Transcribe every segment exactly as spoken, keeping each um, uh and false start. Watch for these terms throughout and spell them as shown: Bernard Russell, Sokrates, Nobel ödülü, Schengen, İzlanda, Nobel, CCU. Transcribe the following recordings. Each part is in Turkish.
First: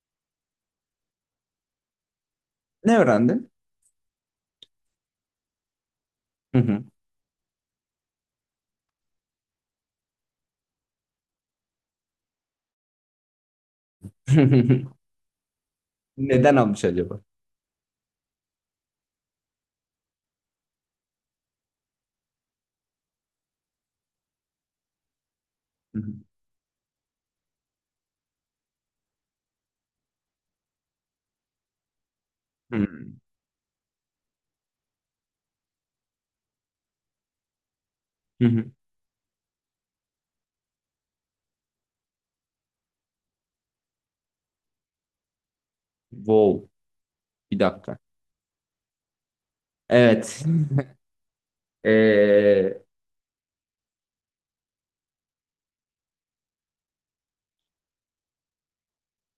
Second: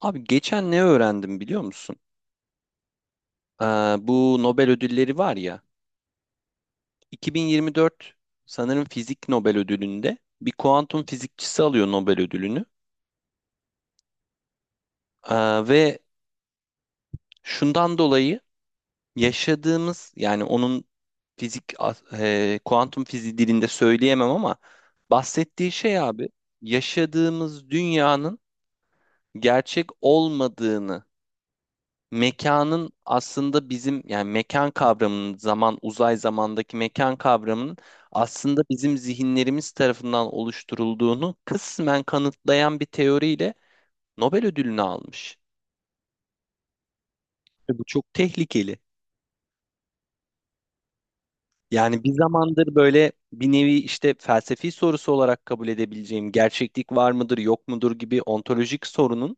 Abi geçen ne öğrendim biliyor musun? Ne öğrendin? Ee, Bu Nobel ödülleri var ya. Hı hı. iki bin yirmi dört sanırım fizik Nobel ödülünde bir kuantum fizikçisi alıyor Nobel ödülünü. Ee, ve Neden almış acaba? şundan dolayı yaşadığımız yani onun fizik e, kuantum fiziği dilinde söyleyemem ama bahsettiği şey Hı hı. abi yaşadığımız dünyanın gerçek olmadığını mekanın Hmm. aslında bizim yani mekan kavramının zaman uzay zamandaki mekan kavramının Hı hı, aslında hı. bizim zihinlerimiz tarafından oluşturulduğunu kısmen kanıtlayan bir teoriyle Nobel ödülünü almış. Wow. Bir Ve bu dakika. çok tehlikeli. Evet. Yani bir zamandır Ee, böyle bir nevi işte felsefi sorusu olarak kabul edebileceğim gerçeklik var mıdır yok mudur gibi ontolojik sorunun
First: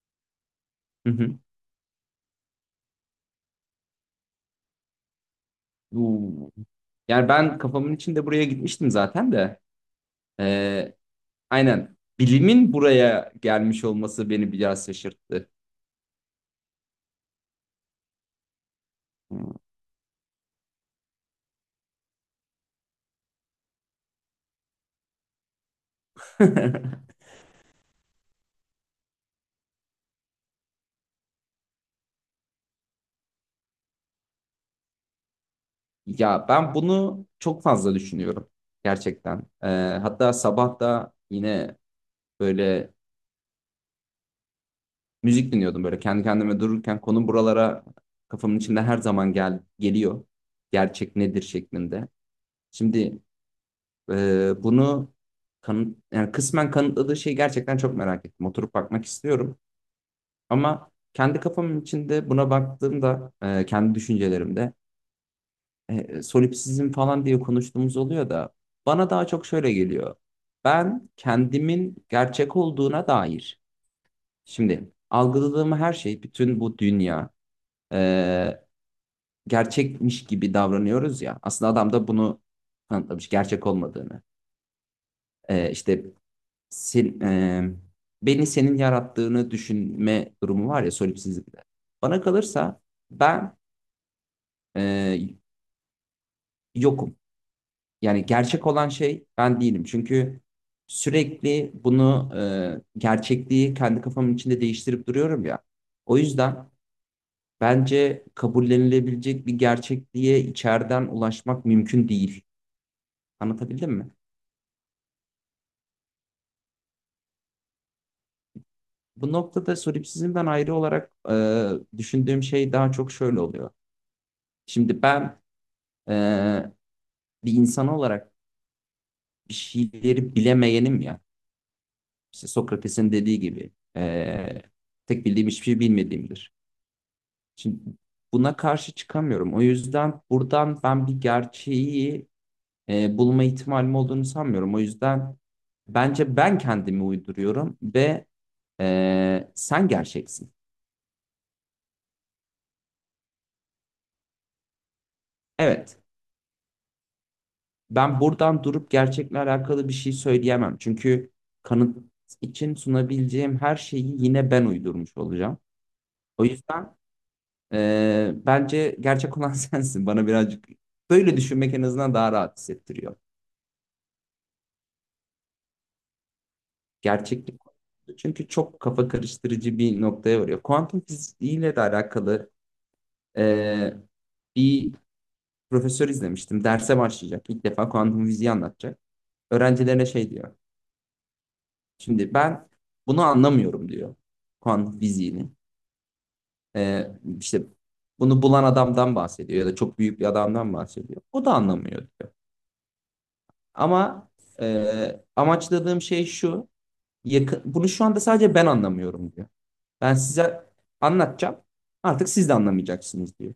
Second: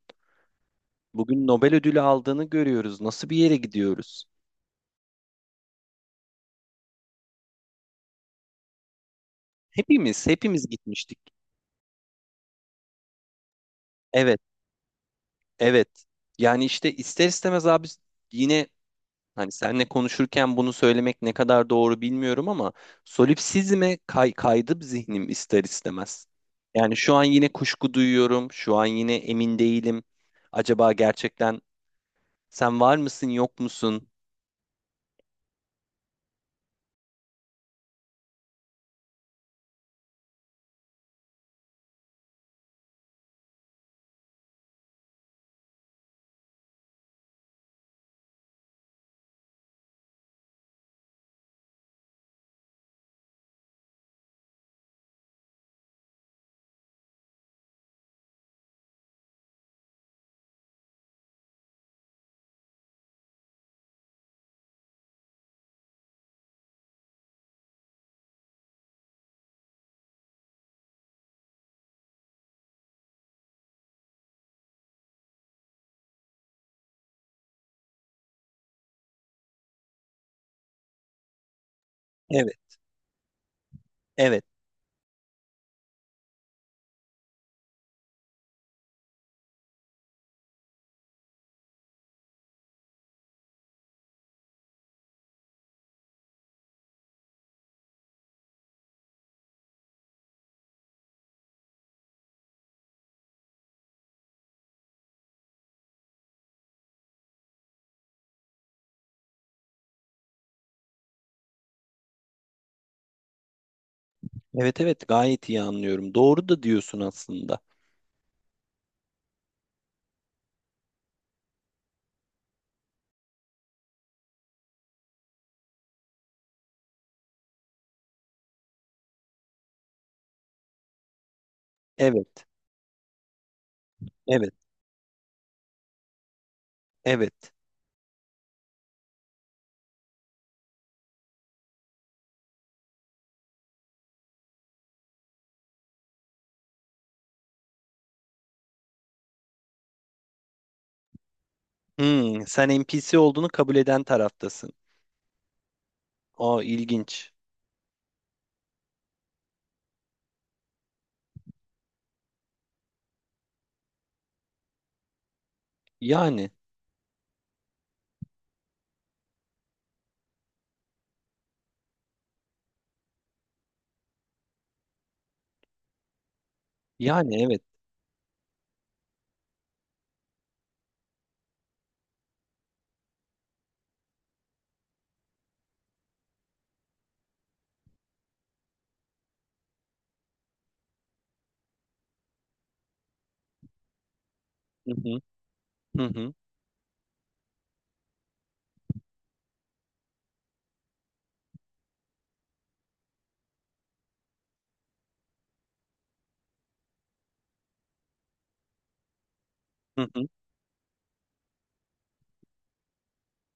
hı hı. bugün Nobel ödülü aldığını görüyoruz. Nasıl bir yere gidiyoruz? Bu- Yani ben kafamın içinde buraya gitmiştim zaten de. Hepimiz, hepimiz Ee, gitmiştik. aynen. Bilimin buraya gelmiş olması Evet. beni biraz şaşırttı. Evet. Yani işte ister istemez abi yine hani Hmm. seninle konuşurken bunu söylemek ne kadar doğru bilmiyorum ama solipsizme kay kaydı zihnim ister istemez. Yani şu an yine kuşku duyuyorum. Şu an yine emin değilim. Acaba gerçekten sen var mısın yok musun? Ya ben bunu çok fazla düşünüyorum gerçekten. Ee, hatta sabah da yine böyle müzik dinliyordum, böyle kendi kendime dururken konu buralara, kafamın içinde her zaman gel geliyor. Gerçek nedir şeklinde. Şimdi e, bunu kanıt, yani kısmen kanıtladığı şeyi gerçekten çok merak ettim. Oturup bakmak istiyorum. Ama kendi kafamın içinde buna baktığımda, e, kendi düşüncelerimde e, solipsizm falan diye konuştuğumuz oluyor da bana daha çok şöyle geliyor. Ben kendimin gerçek olduğuna dair. Şimdi algıladığım her şey, bütün bu dünya, e, gerçekmiş gibi davranıyoruz ya. Aslında adam da bunu Evet. kanıtlamış, gerçek olmadığını. Evet. Ee, işte sen, e, beni senin yarattığını düşünme durumu var ya solipsizlikte. Bana kalırsa ben e, yokum. Yani gerçek olan şey ben değilim. Çünkü sürekli bunu, e, gerçekliği kendi kafamın içinde değiştirip duruyorum ya. O yüzden bence kabullenilebilecek bir gerçekliğe içeriden ulaşmak mümkün değil. Anlatabildim mi? Evet evet gayet iyi anlıyorum. Doğru da diyorsun aslında. Bu noktada solipsizmden ayrı olarak e, düşündüğüm şey daha çok şöyle oluyor. Şimdi ben e, bir insan olarak bir şeyleri bilemeyenim ya. Evet. İşte Sokrates'in dediği gibi Evet. e, tek bildiğim hiçbir şey bilmediğimdir. Evet. Şimdi buna karşı çıkamıyorum. O yüzden buradan ben bir gerçeği e, bulma ihtimalim olduğunu sanmıyorum. O yüzden bence ben kendimi uyduruyorum ve e, sen gerçeksin. Hmm, sen N P C olduğunu kabul eden taraftasın. Evet. Aa ilginç. Ben buradan durup gerçekle alakalı bir şey söyleyemem. Çünkü kanıt için sunabileceğim her şeyi yine ben uydurmuş olacağım. O Yani. yüzden e, bence gerçek olan sensin. Bana birazcık böyle düşünmek en azından daha rahat hissettiriyor. Yani Gerçeklik. evet. Çünkü çok kafa karıştırıcı bir noktaya varıyor. Kuantum fiziğiyle de alakalı e, bir profesör izlemiştim. Derse başlayacak. İlk defa kuantum fiziği anlatacak. Öğrencilerine şey diyor. Şimdi ben bunu anlamıyorum diyor, Hı kuantum hı, fiziğini. hı hı, Ee, işte bunu bulan adamdan bahsediyor ya da çok büyük bir adamdan bahsediyor. O da anlamıyor diyor. Ama e, amaçladığım şey şu. Yakın, bunu şu anda sadece ben anlamıyorum diyor. hı Ben hı. size anlatacağım. Artık siz de anlamayacaksınız diyor.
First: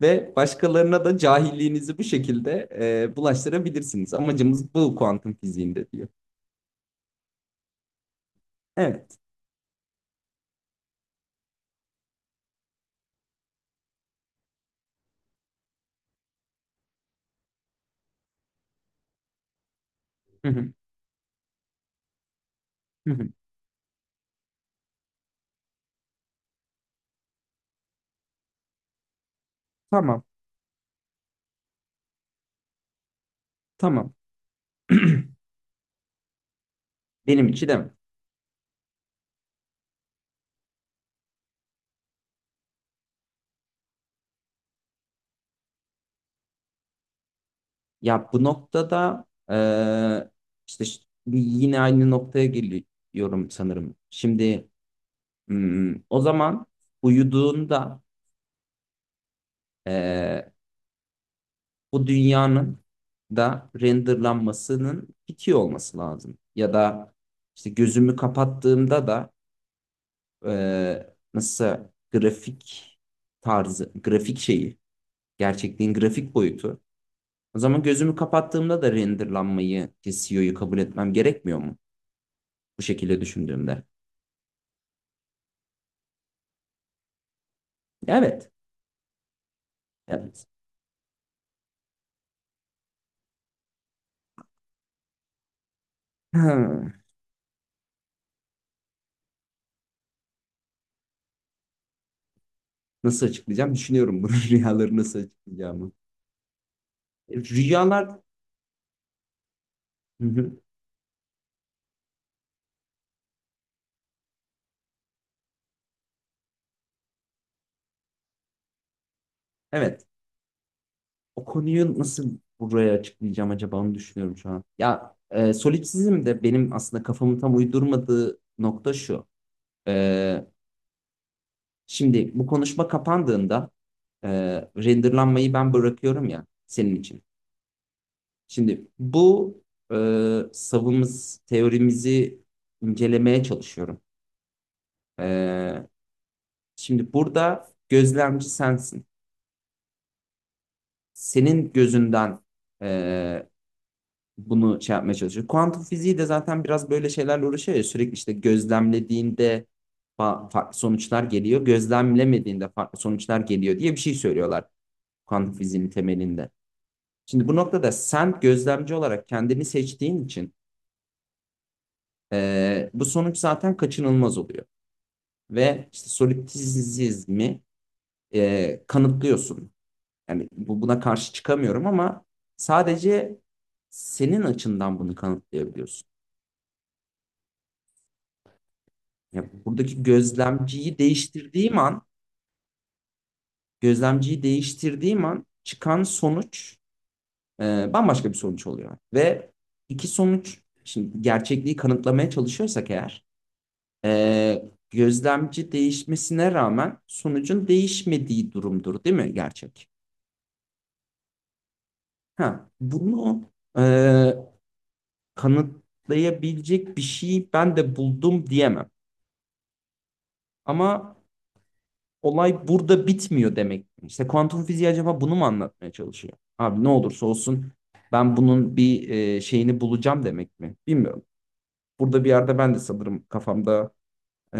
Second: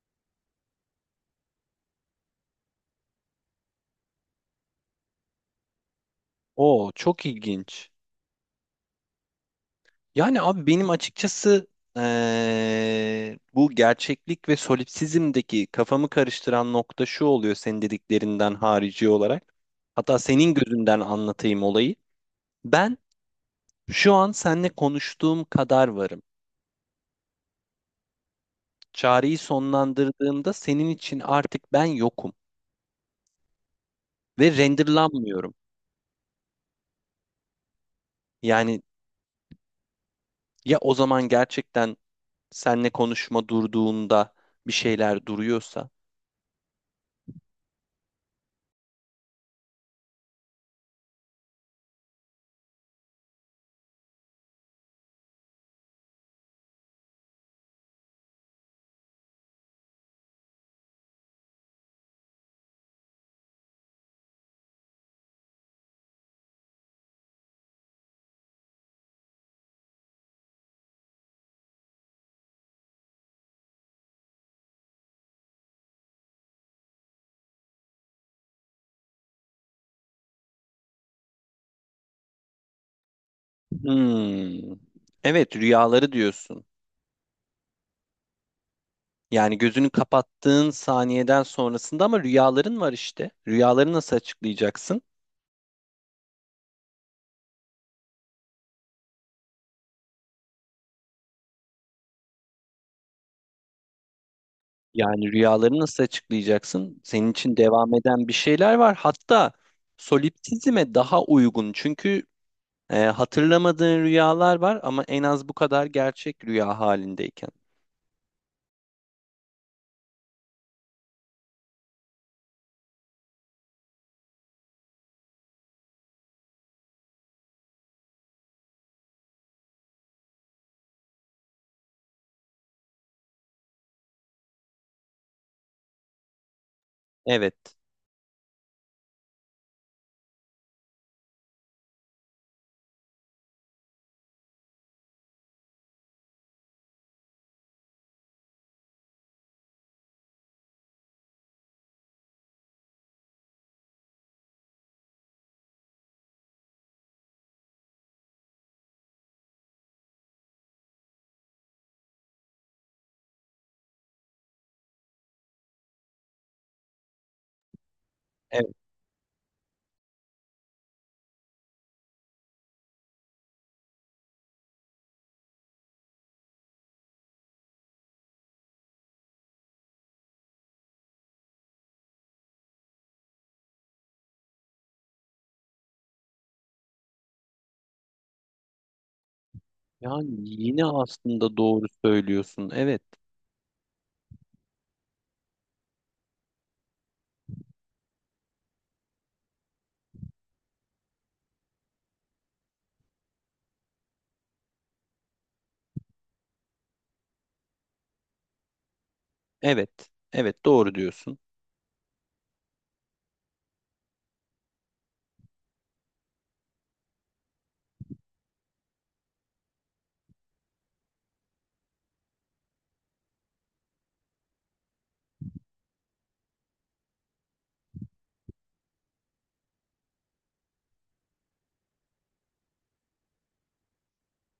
Ve başkalarına da cahilliğinizi bu şekilde e, bulaştırabilirsiniz. Amacımız bu, kuantum fiziğinde diyor. Oo, çok ilginç. Evet. Yani abi benim açıkçası eee, bu gerçeklik ve solipsizmdeki kafamı karıştıran nokta şu oluyor senin dediklerinden harici olarak. Hatta Hı senin hı, gözünden anlatayım olayı. Ben hı hı. şu an seninle konuştuğum kadar varım. Çağrıyı Tamam. sonlandırdığımda senin için artık ben yokum Tamam. ve renderlanmıyorum. Benim için de mi? Yani ya o zaman gerçekten seninle konuşma durduğunda bir şeyler duruyorsa Ya bu noktada eee, işte ş- yine aynı noktaya geliyorum sanırım. Şimdi hmm, o zaman uyuduğunda eee, bu dünyanın da renderlanmasının bitiyor olması lazım. Ya da işte gözümü kapattığımda da eee nasıl grafik tarzı, grafik şeyi, gerçekliğin grafik boyutu. O zaman gözümü kapattığımda da renderlanmayı, C C U'yu kabul etmem gerekmiyor mu? Bu şekilde düşündüğümde. Hmm. Evet, rüyaları diyorsun. Evet. Yani gözünü Evet. kapattığın saniyeden sonrasında ama rüyaların var işte. Rüyaları nasıl açıklayacaksın? Ha, nasıl açıklayacağım? Düşünüyorum bunu. Rüyaları nasıl Yani rüyaları açıklayacağımı. nasıl açıklayacaksın? Senin E, için devam Rüyalar... eden bir şeyler var. Hatta Hı hı. solipsizme daha uygun. Çünkü e, hatırlamadığın rüyalar var ama en az bu kadar gerçek rüya halindeyken. Evet. O konuyu nasıl buraya açıklayacağım, acaba onu düşünüyorum şu an. Ya e, solipsizm de benim aslında kafamın tam uydurmadığı nokta şu. E, Şimdi bu konuşma kapandığında e, renderlanmayı ben bırakıyorum ya senin için. Evet. Şimdi bu e, savımız, teorimizi incelemeye çalışıyorum. E, Şimdi burada gözlemci sensin. Senin gözünden e, bunu şey yapmaya çalışıyor. Kuantum fiziği de zaten biraz böyle şeylerle uğraşıyor ya. Sürekli işte gözlemlediğinde farklı sonuçlar geliyor. Gözlemlemediğinde farklı sonuçlar geliyor diye bir şey söylüyorlar, kuantum fiziğinin temelinde. Şimdi bu noktada sen Evet. gözlemci olarak kendini seçtiğin için e, bu sonuç zaten kaçınılmaz oluyor. Ve işte solipsizmi e, kanıtlıyorsun. Yani bu buna karşı çıkamıyorum ama sadece senin açından bunu kanıtlayabiliyorsun. Yani buradaki Yani yine gözlemciyi aslında değiştirdiğim doğru an, söylüyorsun. Evet. gözlemciyi değiştirdiğim an çıkan sonuç e, bambaşka bir sonuç oluyor. Ve iki sonuç, şimdi gerçekliği kanıtlamaya çalışıyorsak eğer, e, gözlemci değişmesine rağmen sonucun değişmediği durumdur, değil mi gerçek? Evet. Evet, doğru diyorsun. Ha, bunu e, kanıtlayabilecek bir şey ben de buldum diyemem. Ama olay burada bitmiyor demek. İşte kuantum fiziği acaba bunu mu anlatmaya çalışıyor? Abi ne olursa olsun ben bunun bir e, şeyini bulacağım demek mi? Bilmiyorum. Burada bir yerde ben de sanırım kafamda e,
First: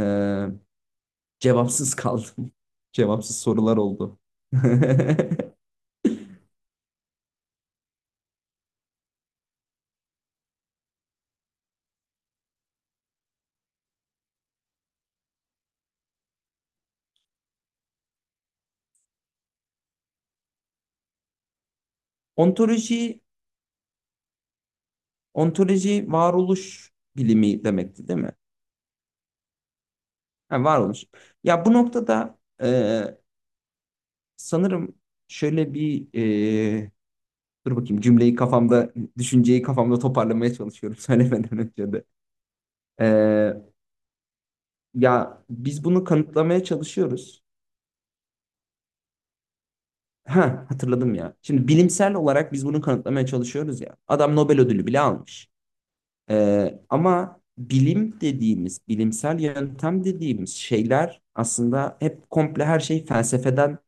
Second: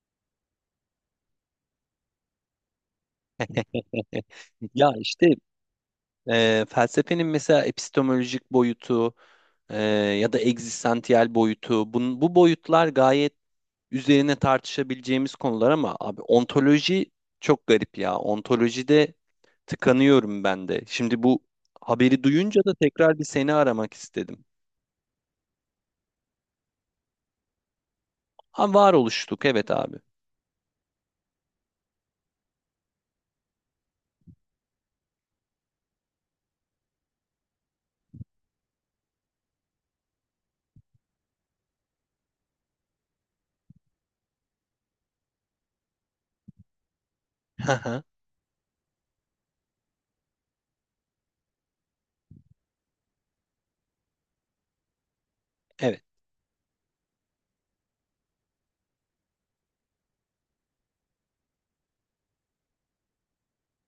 cevapsız kaldım. Cevapsız sorular oldu. Ya işte Eee, felsefenin mesela epistemolojik boyutu eee, ya da egzistansiyel boyutu bun, bu boyutlar gayet üzerine tartışabileceğimiz konular ama abi ontoloji çok garip ya. Ontolojide tıkanıyorum ben de. Şimdi bu haberi duyunca da Ontoloji, tekrar bir seni aramak istedim. ontoloji varoluş bilimi demekti, değil mi? Ha, var oluştuk evet abi. Ha, varoluş. Ya bu noktada e, sanırım şöyle bir e, dur bakayım, cümleyi kafamda, düşünceyi kafamda toparlamaya çalışıyorum söylemeden önce de. E, Ya biz bunu kanıtlamaya çalışıyoruz. Hı hı. Ha, hatırladım ya. Şimdi bilimsel olarak biz bunu kanıtlamaya çalışıyoruz ya. Adam Nobel ödülü bile almış. Evet, Ee, ama bilim dediğimiz, bilimsel yöntem dediğimiz şeyler aslında hep komple, her şey felsefeden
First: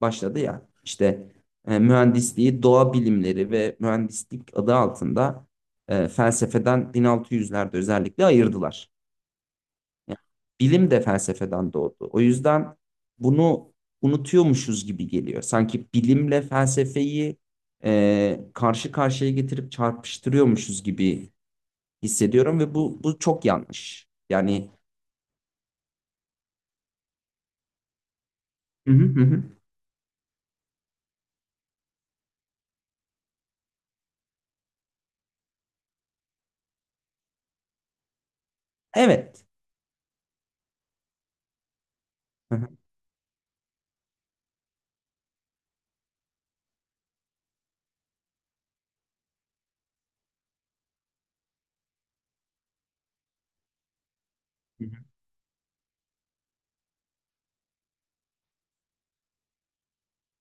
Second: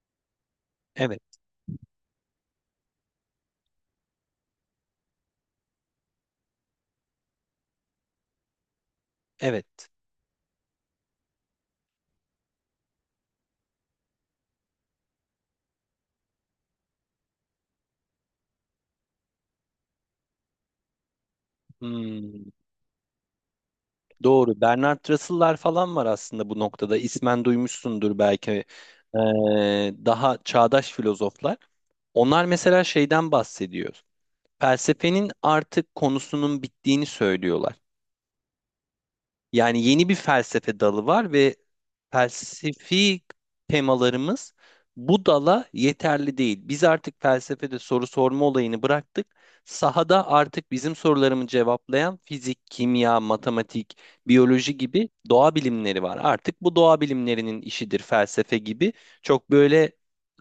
başladı ya. evet, İşte e, mühendisliği, doğa bilimleri ve mühendislik adı altında e, felsefeden bin altı yüzlerde özellikle ayırdılar. evet. Yani bilim de felsefeden doğdu. O yüzden bunu unutuyormuşuz gibi geliyor. Sanki bilimle felsefeyi e, karşı karşıya getirip çarpıştırıyormuşuz gibi Hmm. hissediyorum ve bu bu çok yanlış. Doğru. Yani. Bernard Russell'lar falan var aslında bu noktada. İsmen duymuşsundur belki. Hı hı Ee, hı, hı. Daha çağdaş filozoflar. Onlar mesela şeyden bahsediyor. Felsefenin artık konusunun bittiğini söylüyorlar. Evet. Yani yeni bir felsefe dalı var ve Hı hı. felsefi temalarımız bu dala yeterli değil. Biz artık felsefede soru sorma olayını bıraktık. Sahada artık bizim sorularımı cevaplayan fizik, kimya, matematik, biyoloji Hı hı. gibi doğa bilimleri var. Artık bu doğa bilimlerinin işidir felsefe gibi. Çok böyle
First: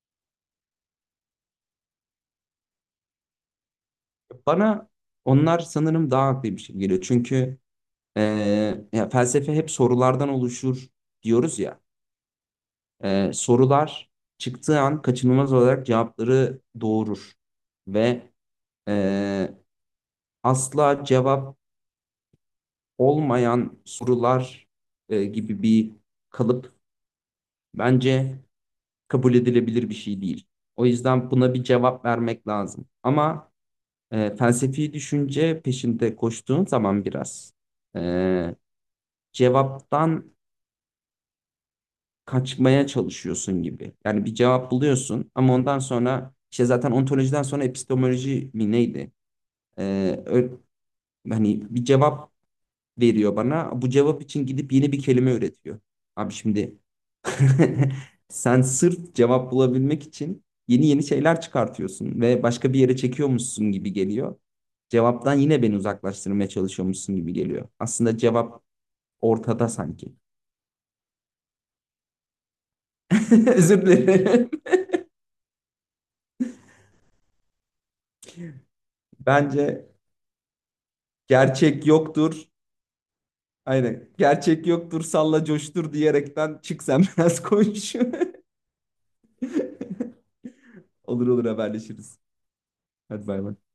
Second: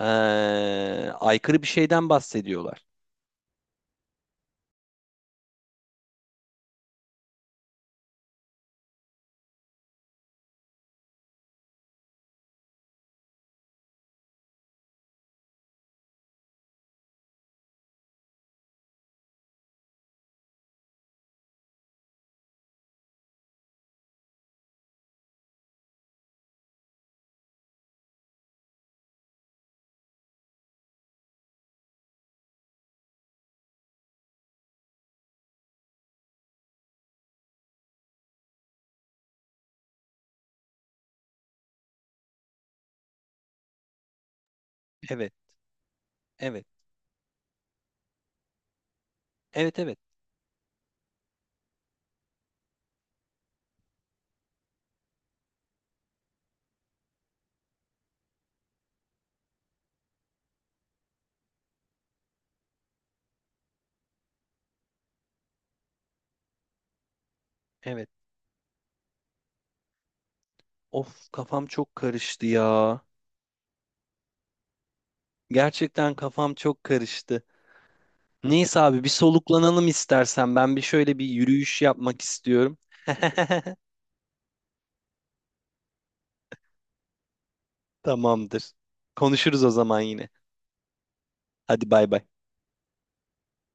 eee, aykırı bir şeyden bahsediyorlar. Bana onlar sanırım daha haklıymış gibi geliyor. Çünkü e, ya felsefe hep sorulardan oluşur diyoruz ya. E, sorular çıktığı an kaçınılmaz olarak cevapları doğurur. Ve e, asla cevap olmayan sorular e, gibi bir kalıp, bence kabul edilebilir bir şey değil. O yüzden buna bir cevap vermek lazım. Ama e, felsefi düşünce peşinde koştuğun zaman biraz e, cevaptan kaçmaya çalışıyorsun gibi. Yani bir cevap buluyorsun Evet, ama ondan sonra evet, işte, zaten ontolojiden sonra epistemoloji mi neydi? evet, evet, E, ö- Hani bir cevap veriyor bana. Bu cevap için gidip yeni bir kelime üretiyor. Abi şimdi sen sırf cevap bulabilmek için yeni yeni şeyler çıkartıyorsun ve başka bir yere çekiyormuşsun gibi geliyor. Cevaptan yine beni uzaklaştırmaya çalışıyormuşsun gibi geliyor. evet. Aslında cevap ortada sanki. Of kafam çok karıştı ya. Özür dilerim. Gerçekten kafam çok karıştı. Neyse abi bir Bence soluklanalım istersen. Ben bir şöyle bir yürüyüş gerçek yapmak yoktur. istiyorum. Aynen. Gerçek yoktur, salla coştur diyerekten çık sen, biraz koş. Tamamdır. Konuşuruz o zaman yine. Olur olur, Hadi bay haberleşiriz. bay. Hadi bay bay.